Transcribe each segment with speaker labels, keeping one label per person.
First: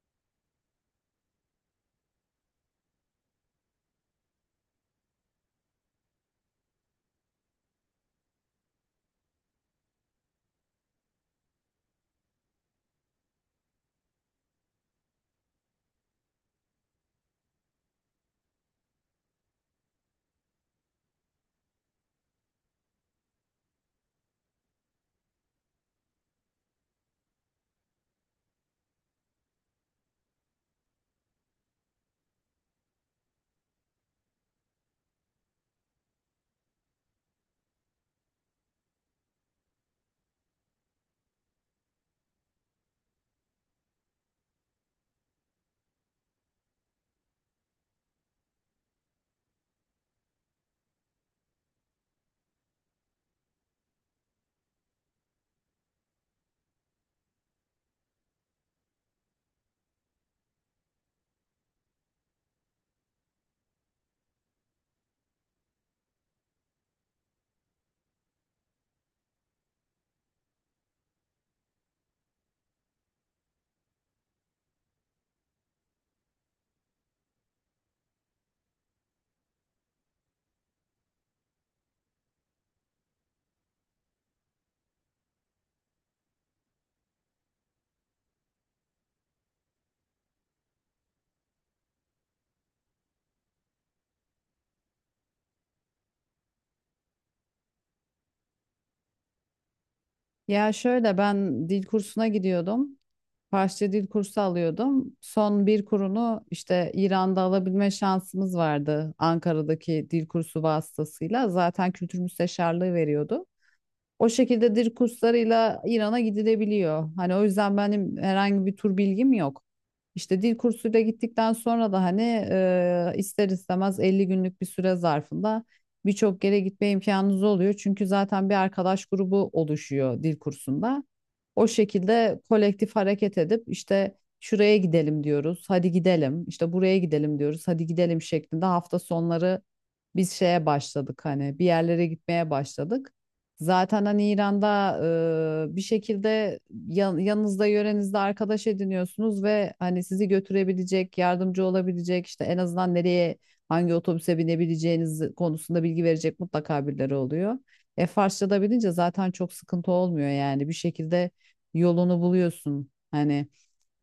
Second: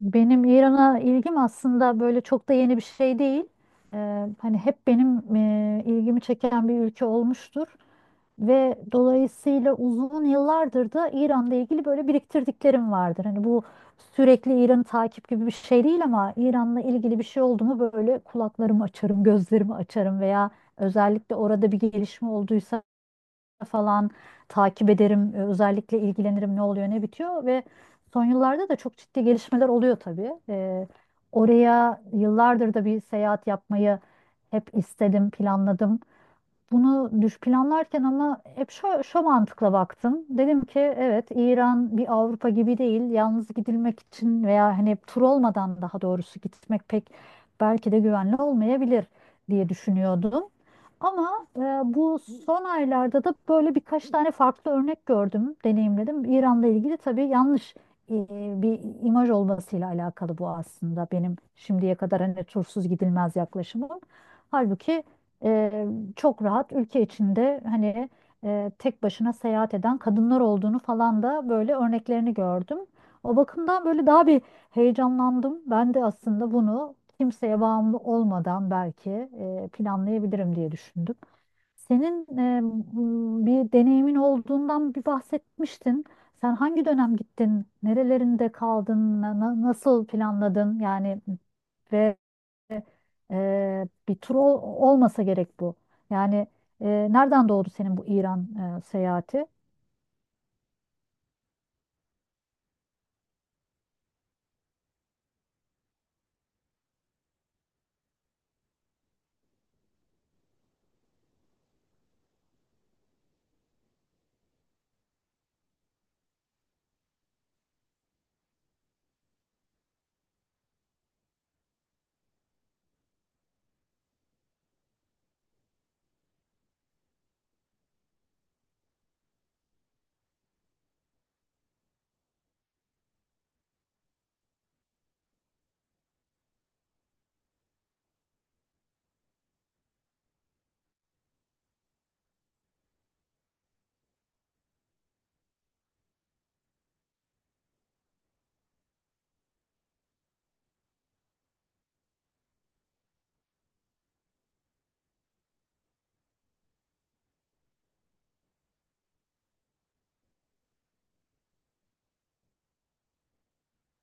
Speaker 1: Benim İran'a ilgim aslında böyle çok da yeni bir şey değil. Hani hep benim ilgimi çeken bir ülke olmuştur ve dolayısıyla uzun yıllardır da İran'la ilgili böyle biriktirdiklerim vardır. Hani bu sürekli İran'ı takip gibi bir şey değil ama İran'la ilgili bir şey oldu mu böyle kulaklarımı açarım, gözlerimi açarım veya özellikle orada bir gelişme olduysa falan takip ederim. Özellikle ilgilenirim ne oluyor ne bitiyor ve son yıllarda da çok ciddi gelişmeler oluyor tabii. Oraya yıllardır da bir seyahat yapmayı hep istedim, planladım. Bunu düş planlarken ama hep şu mantıkla baktım. Dedim ki evet, İran bir Avrupa gibi değil. Yalnız gidilmek için veya hani tur olmadan daha doğrusu gitmek pek belki de güvenli olmayabilir diye düşünüyordum. Ama bu son aylarda da böyle birkaç tane farklı örnek gördüm, deneyimledim. İran'la ilgili tabii yanlış e, bir imaj olmasıyla alakalı bu, aslında benim şimdiye kadar hani tursuz gidilmez yaklaşımım. Halbuki e, çok rahat ülke içinde hani tek başına seyahat eden kadınlar olduğunu falan da böyle örneklerini gördüm. O bakımdan böyle daha bir heyecanlandım. Ben de aslında bunu kimseye bağımlı olmadan belki planlayabilirim diye düşündüm. Senin bir deneyimin olduğundan bir bahsetmiştin. Sen hangi dönem gittin? Nerelerinde kaldın? Nasıl planladın? Yani ve bir tur olmasa gerek bu. Yani e, nereden doğdu senin bu İran seyahati?
Speaker 2: Ya şöyle ben dil kursuna gidiyordum. Farsça dil kursu alıyordum. Son bir kurunu işte İran'da alabilme şansımız vardı Ankara'daki dil kursu vasıtasıyla. Zaten kültür müsteşarlığı veriyordu. O şekilde dil kurslarıyla İran'a gidilebiliyor. Hani o yüzden benim herhangi bir tur bilgim yok. İşte dil kursuyla gittikten sonra da hani ister istemez 50 günlük bir süre zarfında birçok yere gitme imkanınız oluyor. Çünkü zaten bir arkadaş grubu oluşuyor dil kursunda. O şekilde kolektif hareket edip işte şuraya gidelim diyoruz, hadi gidelim. İşte buraya gidelim diyoruz, hadi gidelim şeklinde hafta sonları biz şeye başladık hani bir yerlere gitmeye başladık. Zaten hani İran'da bir şekilde yanınızda yörenizde arkadaş ediniyorsunuz ve hani sizi götürebilecek, yardımcı olabilecek işte en azından nereye hangi otobüse binebileceğiniz konusunda bilgi verecek mutlaka birileri oluyor. E Farsça da bilince zaten çok sıkıntı olmuyor yani bir şekilde yolunu buluyorsun hani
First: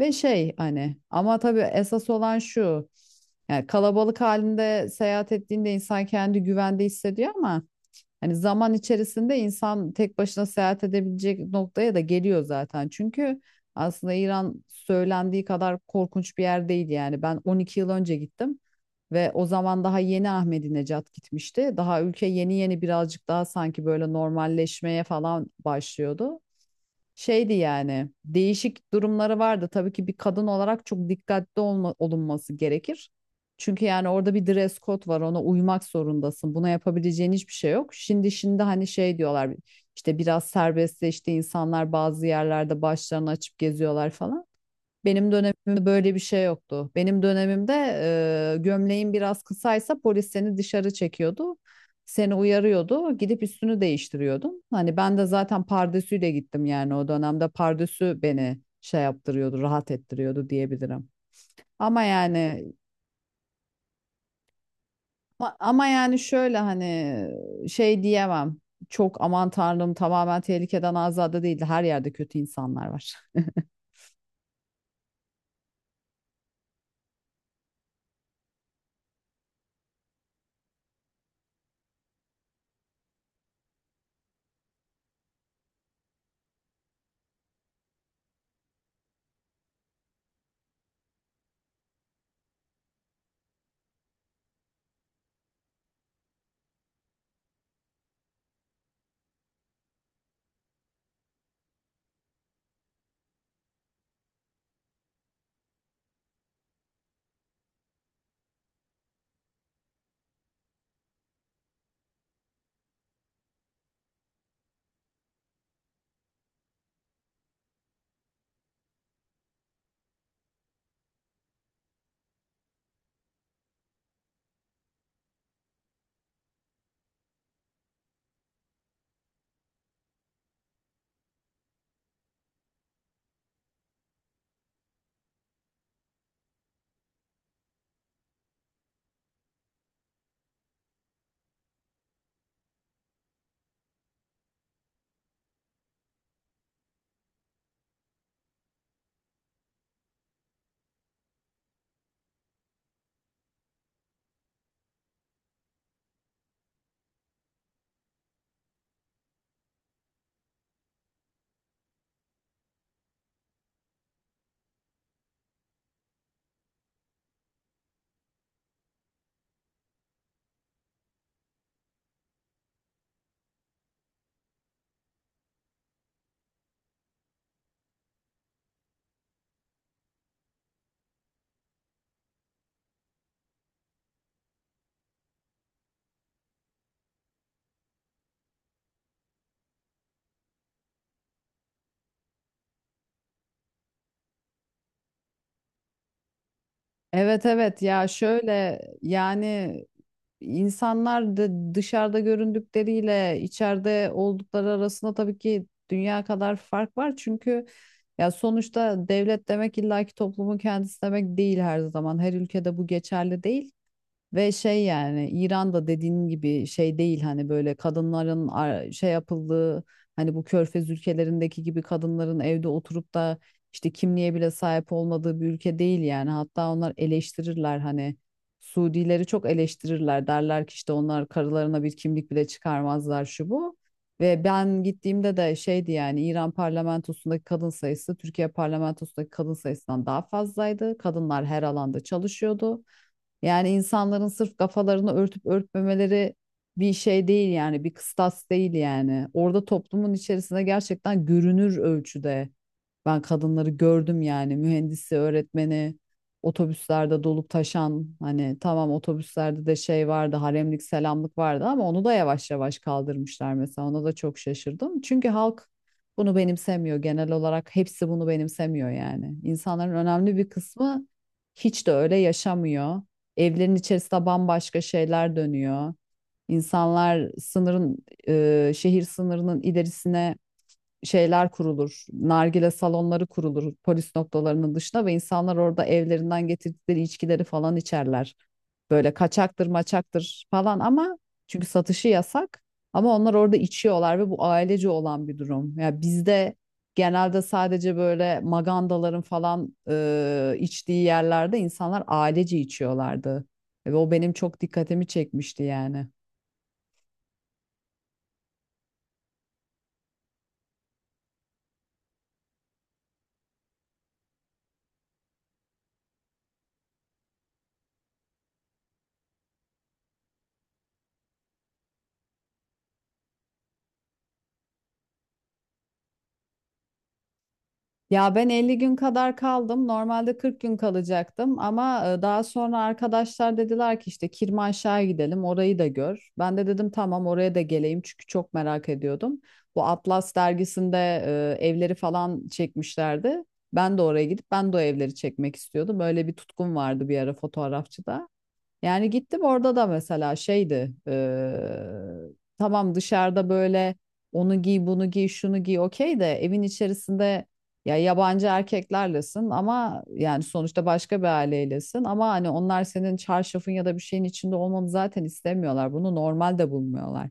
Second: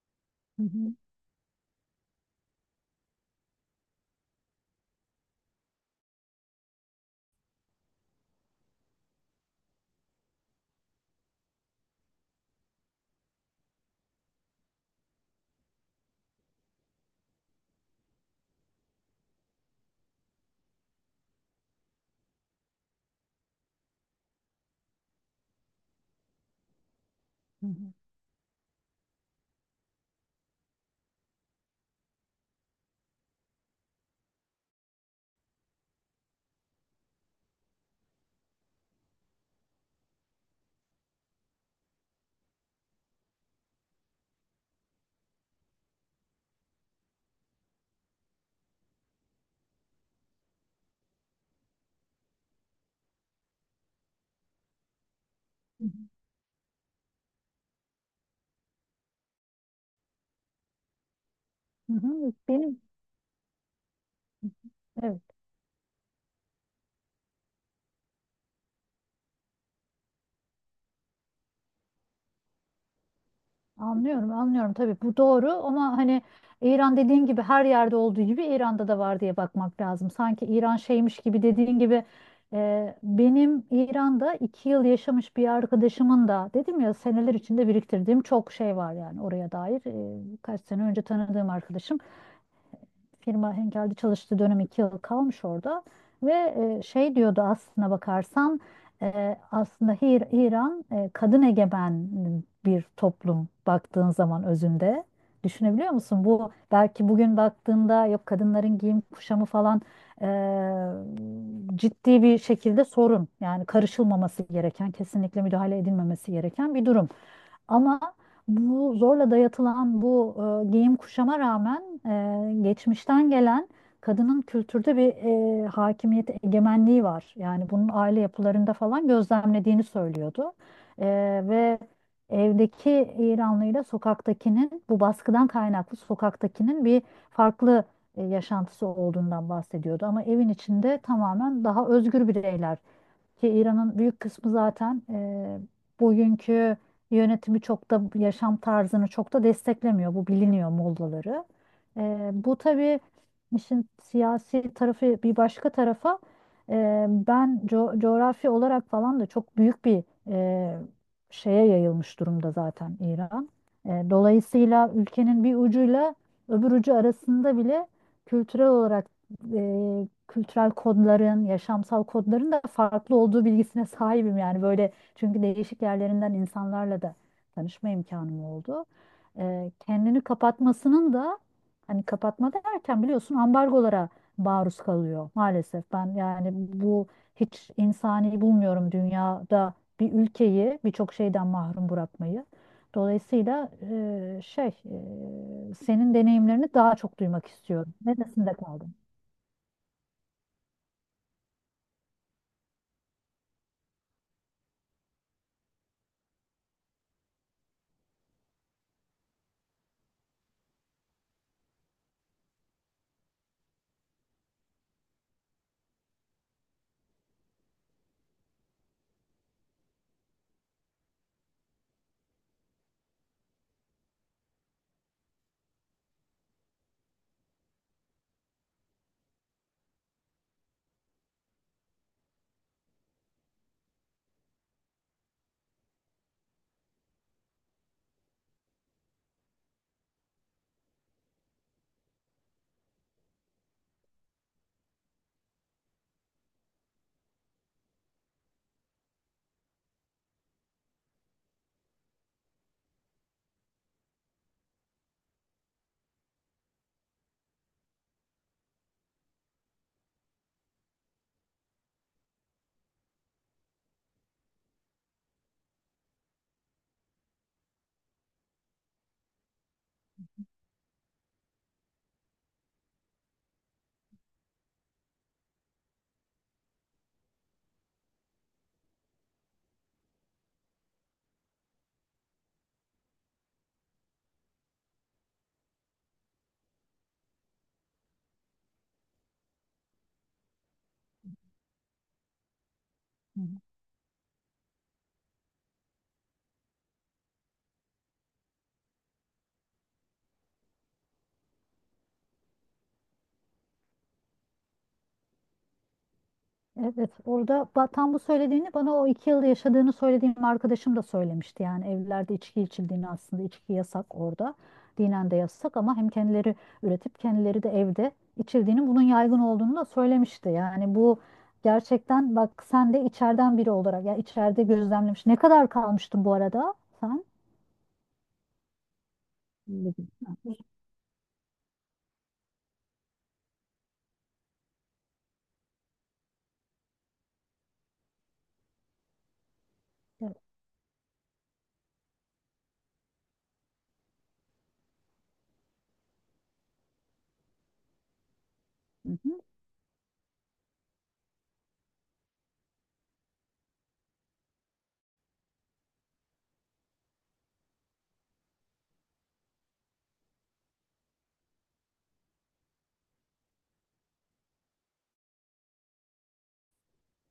Speaker 2: ve şey
Speaker 1: Hı hı,
Speaker 2: hani ama tabii esas olan şu yani kalabalık halinde seyahat ettiğinde insan kendi güvende hissediyor ama hani zaman içerisinde insan tek başına seyahat edebilecek noktaya da geliyor zaten. Çünkü aslında İran söylendiği kadar korkunç bir yer değil yani. Ben 12 yıl önce gittim ve o zaman daha yeni Ahmedi Necat gitmişti. Daha ülke yeni yeni birazcık daha sanki böyle normalleşmeye falan başlıyordu şeydi
Speaker 1: hı hı,
Speaker 2: yani değişik durumları vardı. Tabii ki bir kadın olarak çok dikkatli olma, olunması gerekir. Çünkü yani orada bir dress code var ona uymak zorundasın. Buna yapabileceğin hiçbir şey yok. Şimdi şimdi hani şey diyorlar işte biraz serbestleşti insanlar bazı yerlerde başlarını açıp geziyorlar falan. Benim dönemimde böyle bir şey yoktu. Benim dönemimde gömleğin biraz kısaysa polis seni dışarı çekiyordu. Seni uyarıyordu. Gidip üstünü değiştiriyordun. Hani ben de zaten
Speaker 1: hı
Speaker 2: pardesüyle gittim yani o dönemde pardesü beni şey yaptırıyordu, rahat ettiriyordu diyebilirim.
Speaker 1: hı,
Speaker 2: Ama
Speaker 1: hı hı.
Speaker 2: yani
Speaker 1: Benim, evet.
Speaker 2: ama yani şöyle hani şey diyemem. Çok aman tanrım tamamen tehlikeden azade değildi. Her yerde kötü insanlar var.
Speaker 1: Anlıyorum, anlıyorum, tabii bu doğru ama hani İran dediğin gibi her yerde olduğu gibi İran'da da var diye bakmak lazım. Sanki İran şeymiş gibi dediğin gibi benim İran'da 2 yıl yaşamış bir arkadaşımın da, dedim ya seneler içinde biriktirdiğim çok şey var yani oraya dair. E, kaç sene önce tanıdığım arkadaşım firma Henkel'de çalıştığı dönem 2 yıl kalmış orada ve şey diyordu, aslına bakarsan aslında İran kadın egemen bir toplum baktığın zaman özünde. Düşünebiliyor musun? Bu belki bugün baktığında yok, kadınların giyim kuşamı falan e, ciddi bir şekilde sorun. Yani karışılmaması gereken, kesinlikle müdahale edilmemesi gereken bir durum. Ama bu zorla dayatılan bu giyim kuşama rağmen geçmişten gelen kadının kültürde bir hakimiyet egemenliği var. Yani bunun aile yapılarında falan gözlemlediğini söylüyordu. E, ve evdeki İranlıyla sokaktakinin, bu baskıdan kaynaklı sokaktakinin bir farklı yaşantısı olduğundan bahsediyordu. Ama evin içinde tamamen daha özgür bireyler, ki İran'ın büyük kısmı zaten bugünkü yönetimi, çok da yaşam tarzını çok da desteklemiyor. Bu biliniyor, Mollaları. Bu tabii işin siyasi tarafı bir başka tarafa, ben coğrafi olarak falan da çok büyük bir şeye yayılmış durumda zaten İran. Dolayısıyla ülkenin bir ucuyla öbür ucu arasında bile kültürel olarak kültürel kodların, yaşamsal kodların da farklı olduğu bilgisine sahibim, yani böyle, çünkü değişik yerlerinden insanlarla da tanışma imkanım oldu. Kendini kapatmasının da, hani kapatma derken biliyorsun, ambargolara maruz kalıyor maalesef. Ben yani bu hiç insani bulmuyorum, dünyada bir ülkeyi birçok şeyden mahrum bırakmayı. Dolayısıyla şey, senin deneyimlerini daha çok
Speaker 2: Evet
Speaker 1: duymak
Speaker 2: evet
Speaker 1: istiyorum.
Speaker 2: ya
Speaker 1: Neresinde
Speaker 2: şöyle
Speaker 1: kaldın?
Speaker 2: yani insanlar da dışarıda göründükleriyle içeride oldukları arasında tabii ki dünya kadar fark var. Çünkü ya sonuçta devlet demek illaki toplumun kendisi demek değil her zaman. Her ülkede bu geçerli değil. Ve şey yani İran'da dediğin gibi şey değil hani böyle kadınların şey yapıldığı hani bu Körfez ülkelerindeki gibi kadınların evde oturup da işte kimliğe bile sahip olmadığı bir ülke değil yani. Hatta onlar eleştirirler hani Suudileri çok eleştirirler derler ki işte onlar karılarına bir kimlik bile çıkarmazlar şu bu. Ve ben gittiğimde de şeydi yani İran parlamentosundaki kadın sayısı Türkiye parlamentosundaki kadın sayısından daha fazlaydı. Kadınlar her alanda çalışıyordu. Yani insanların sırf kafalarını örtüp örtmemeleri bir şey değil yani bir kıstas değil yani. Orada toplumun içerisinde gerçekten görünür ölçüde ben kadınları gördüm yani mühendisi, öğretmeni, otobüslerde dolup taşan hani tamam otobüslerde de şey vardı haremlik selamlık vardı ama onu da yavaş yavaş kaldırmışlar mesela ona da çok şaşırdım. Çünkü halk bunu benimsemiyor genel olarak hepsi bunu benimsemiyor yani. İnsanların önemli bir kısmı hiç de öyle yaşamıyor. Evlerin içerisinde bambaşka şeyler dönüyor. İnsanlar sınırın şehir sınırının ilerisine şeyler kurulur. Nargile salonları kurulur polis noktalarının dışına ve insanlar orada evlerinden getirdikleri içkileri falan içerler. Böyle kaçaktır maçaktır falan ama çünkü satışı yasak ama onlar
Speaker 1: Hı.
Speaker 2: orada içiyorlar ve bu ailece olan bir durum. Ya bizde genelde sadece böyle magandaların falan içtiği yerlerde insanlar ailece içiyorlardı. Ve o benim çok dikkatimi çekmişti yani.
Speaker 1: Evet, orada tam bu söylediğini bana, o iki yıl yaşadığını söylediğim arkadaşım da söylemişti. Yani evlerde içki içildiğini, aslında içki yasak orada. Dinen de yasak ama hem kendileri üretip kendileri de evde içildiğini, bunun yaygın olduğunu da söylemişti. Yani bu gerçekten, bak sen de içeriden biri olarak, ya içeride gözlemlemiş. Ne kadar kalmıştın bu arada sen?
Speaker 2: Ya ben 50 gün kadar kaldım.
Speaker 1: Öyle ha,
Speaker 2: Normalde 40 gün kalacaktım ama daha sonra arkadaşlar dediler ki işte Kirmanşah'a gidelim, orayı da gör. Ben de dedim tamam oraya da geleyim çünkü çok merak ediyordum. Bu Atlas
Speaker 1: evet,
Speaker 2: dergisinde evleri falan çekmişlerdi. Ben de oraya gidip ben de o evleri çekmek istiyordum. Böyle bir tutkum vardı bir ara fotoğrafçıda. Yani
Speaker 1: hı hı.
Speaker 2: gittim orada da mesela şeydi tamam dışarıda böyle onu giy bunu giy şunu giy okey de evin içerisinde ya yabancı erkeklerlesin ama yani sonuçta başka bir aileylesin ama hani onlar senin çarşafın ya da bir şeyin içinde olmanı zaten istemiyorlar bunu normal de bulmuyorlar.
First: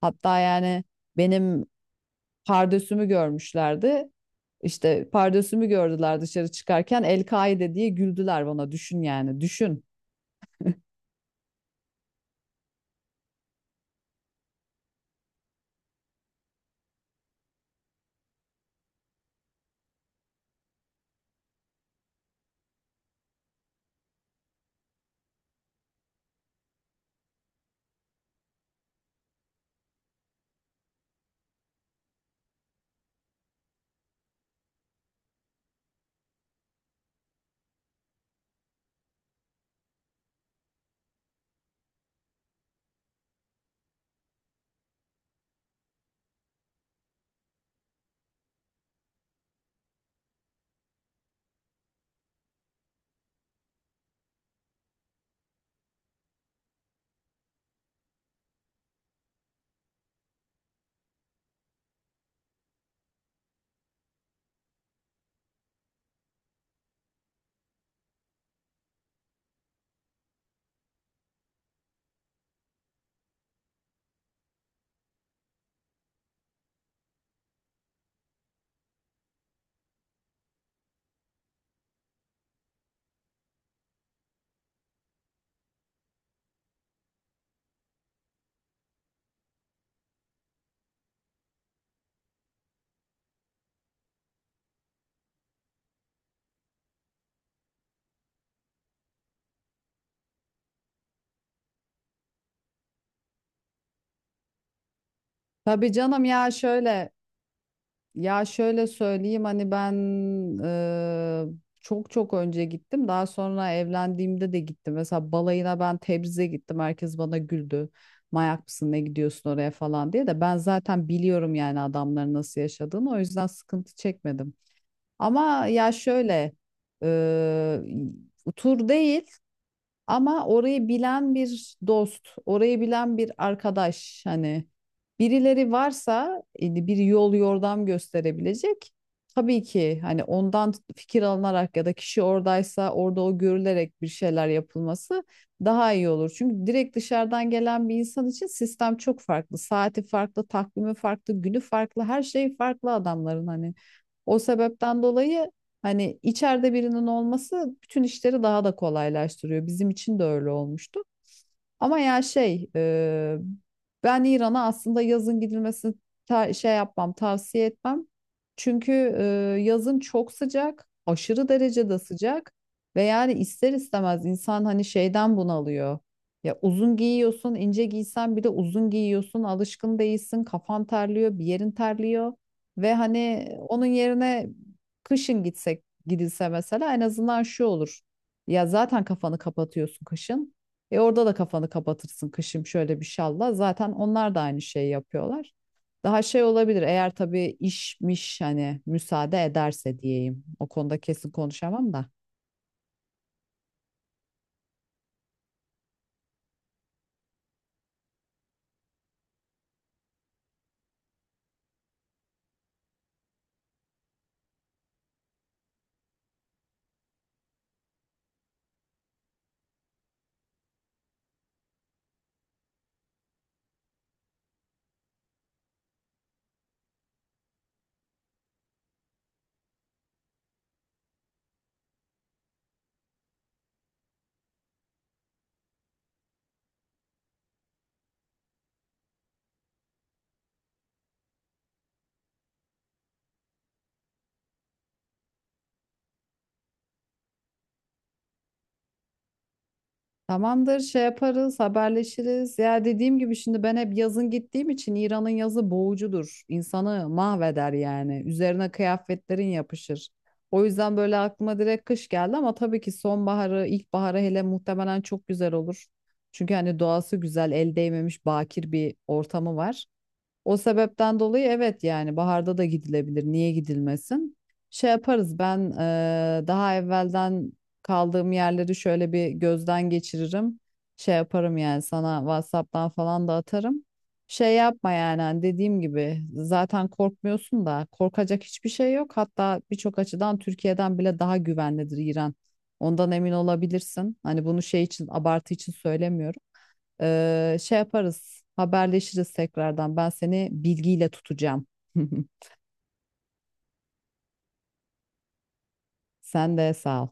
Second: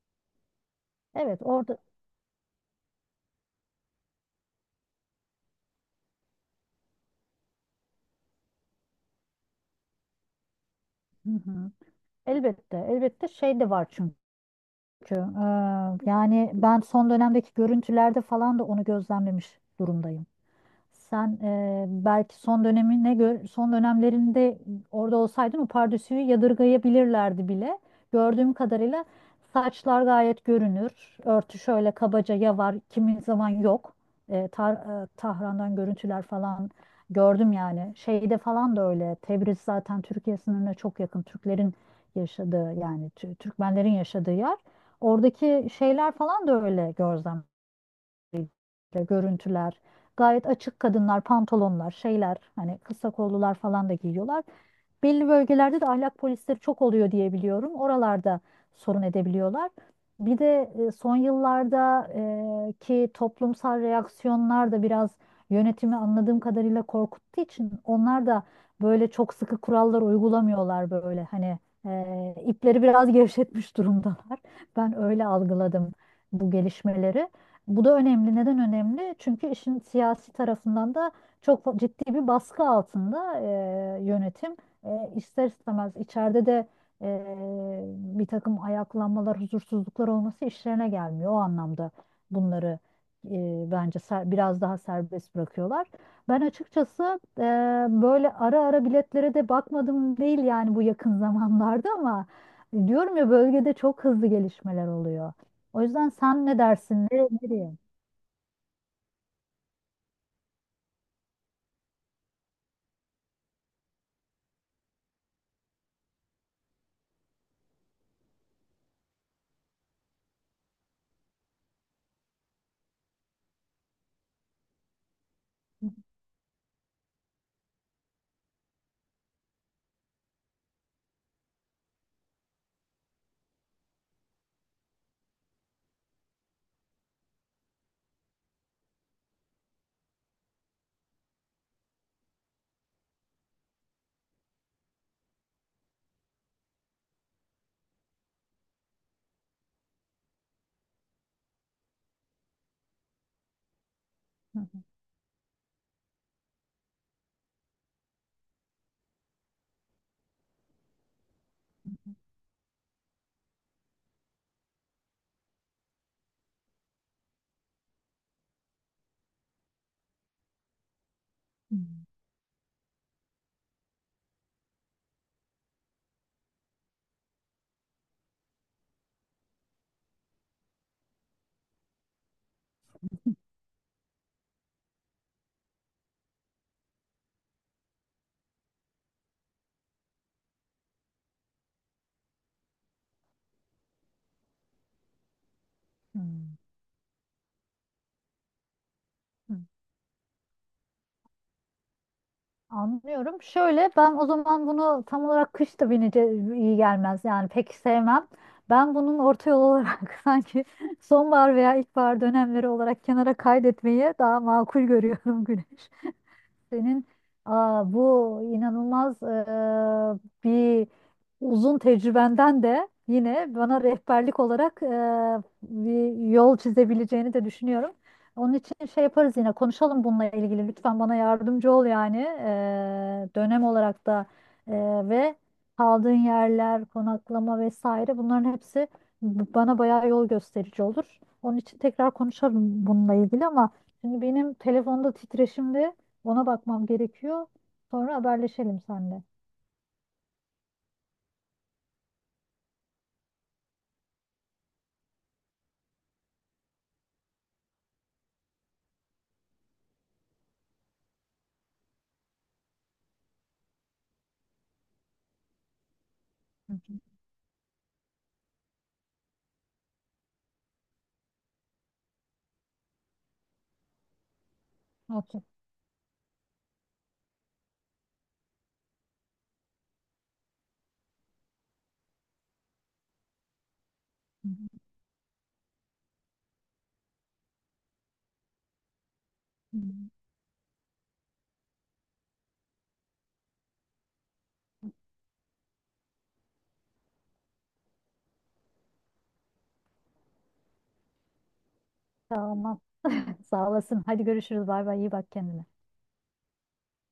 Speaker 2: Hatta yani
Speaker 1: Evet,
Speaker 2: benim
Speaker 1: orada,
Speaker 2: pardösümü görmüşlerdi. İşte pardösümü gördüler dışarı çıkarken El-Kaide diye güldüler bana düşün yani düşün.
Speaker 1: hı hı. Elbette, elbette, şey de var çünkü. Çünkü yani ben son dönemdeki görüntülerde falan da onu gözlemlemiş durumdayım. Sen belki son dönemine göre son dönemlerinde orada olsaydın, o pardösüyü yadırgayabilirlerdi bile. Gördüğüm kadarıyla saçlar gayet görünür. Örtü şöyle kabaca ya var, kimi zaman yok. Tahran'dan görüntüler falan gördüm yani. Şeyde falan da öyle. Tebriz zaten Türkiye sınırına çok yakın. Türklerin yaşadığı, yani Türkmenlerin yaşadığı yer. Oradaki şeyler falan da öyle görüntüler. Gayet açık kadınlar, pantolonlar, şeyler, hani kısa kollular falan da giyiyorlar. Belli bölgelerde de ahlak polisleri çok oluyor diye biliyorum. Oralarda sorun edebiliyorlar. Bir de son yıllarda ki toplumsal reaksiyonlar da biraz yönetimi anladığım kadarıyla korkuttuğu için, onlar da böyle çok sıkı kurallar uygulamıyorlar, böyle hani ipleri biraz gevşetmiş durumdalar. Ben öyle algıladım bu gelişmeleri. Bu da önemli. Neden önemli? Çünkü işin siyasi tarafından da çok ciddi bir baskı altında yönetim. E, ister istemez içeride de e, bir takım ayaklanmalar, huzursuzluklar olması işlerine gelmiyor. O anlamda bunları bence biraz daha serbest bırakıyorlar. Ben açıkçası böyle ara ara biletlere de bakmadım değil yani, bu yakın zamanlarda, ama diyorum ya, bölgede çok hızlı gelişmeler oluyor. O
Speaker 2: Tabii
Speaker 1: yüzden
Speaker 2: canım
Speaker 1: sen
Speaker 2: ya
Speaker 1: ne dersin?
Speaker 2: şöyle
Speaker 1: Ne, nereye?
Speaker 2: ya şöyle söyleyeyim hani ben eee, çok çok önce gittim. Daha sonra evlendiğimde de gittim. Mesela balayına ben Tebriz'e gittim. Herkes bana güldü. Mayak mısın ne gidiyorsun oraya falan diye de ben zaten biliyorum yani adamların nasıl yaşadığını. O yüzden sıkıntı çekmedim. Ama ya şöyle eee tur değil. Ama orayı bilen bir dost, orayı bilen bir arkadaş hani birileri varsa bir yol yordam gösterebilecek. Tabii ki hani ondan fikir alınarak ya da kişi oradaysa orada o görülerek bir şeyler yapılması daha iyi olur. Çünkü direkt dışarıdan gelen bir insan için sistem çok farklı. Saati farklı, takvimi farklı, günü farklı, her şey farklı adamların hani. O sebepten dolayı hani içeride birinin olması bütün işleri daha da kolaylaştırıyor. Bizim için de öyle olmuştu. Ama ya şey ben İran'a aslında yazın gidilmesini şey yapmam tavsiye etmem. Çünkü e, yazın çok sıcak aşırı derecede sıcak ve yani ister istemez insan hani şeyden bunalıyor. Ya uzun giyiyorsun ince giysen bile uzun giyiyorsun alışkın değilsin kafan terliyor bir yerin terliyor. Ve hani onun yerine kışın gitsek gidilse mesela en azından şu olur. Ya zaten kafanı kapatıyorsun kışın. E orada da kafanı kapatırsın kışım şöyle bir şalla. Zaten onlar da aynı şeyi yapıyorlar.
Speaker 1: Hmm,
Speaker 2: Daha şey
Speaker 1: hmm,
Speaker 2: olabilir eğer tabii işmiş hani müsaade
Speaker 1: hmm.
Speaker 2: ederse diyeyim. O konuda kesin konuşamam da.
Speaker 1: Anlıyorum. Şöyle, ben o zaman bunu tam olarak kış da binece iyi gelmez. Yani pek sevmem. Ben bunun orta yol olarak sanki sonbahar veya ilkbahar dönemleri olarak kenara kaydetmeyi daha makul görüyorum, Güneş. Senin bu inanılmaz bir uzun tecrübenden de yine bana rehberlik olarak bir yol çizebileceğini de düşünüyorum. Onun için şey yaparız, yine konuşalım bununla ilgili. Lütfen bana yardımcı ol yani. Dönem olarak da ve kaldığın yerler, konaklama vesaire, bunların hepsi bana bayağı yol gösterici olur. Onun için tekrar konuşalım bununla ilgili, ama şimdi benim telefonda titreşimde, ona bakmam gerekiyor. Sonra haberleşelim seninle.
Speaker 2: Tamamdır, şey yaparız, haberleşiriz. Ya dediğim gibi şimdi ben hep yazın gittiğim için İran'ın yazı boğucudur. İnsanı mahveder yani. Üzerine kıyafetlerin yapışır. O yüzden böyle aklıma direkt kış geldi ama tabii ki sonbaharı, ilkbaharı hele muhtemelen çok güzel olur. Çünkü
Speaker 1: Hı
Speaker 2: hani
Speaker 1: hı.
Speaker 2: doğası güzel, el değmemiş bakir bir ortamı var. O sebepten dolayı evet yani baharda da gidilebilir. Niye gidilmesin? Şey yaparız
Speaker 1: Okey.
Speaker 2: ben daha evvelden kaldığım yerleri şöyle bir gözden geçiririm. Şey yaparım yani sana WhatsApp'tan falan da atarım.
Speaker 1: Hı
Speaker 2: Şey
Speaker 1: hı.
Speaker 2: yapma yani hani dediğim gibi zaten korkmuyorsun da korkacak hiçbir şey yok. Hatta
Speaker 1: Hı hı.
Speaker 2: birçok açıdan Türkiye'den bile daha güvenlidir İran. Ondan emin olabilirsin. Hani bunu şey için abartı için söylemiyorum. Şey yaparız, haberleşiriz tekrardan. Ben seni bilgiyle tutacağım.
Speaker 1: Tamam. Sağ olasın. Hadi görüşürüz. Bay bay. İyi bak kendine.
Speaker 2: Sen de sağ ol.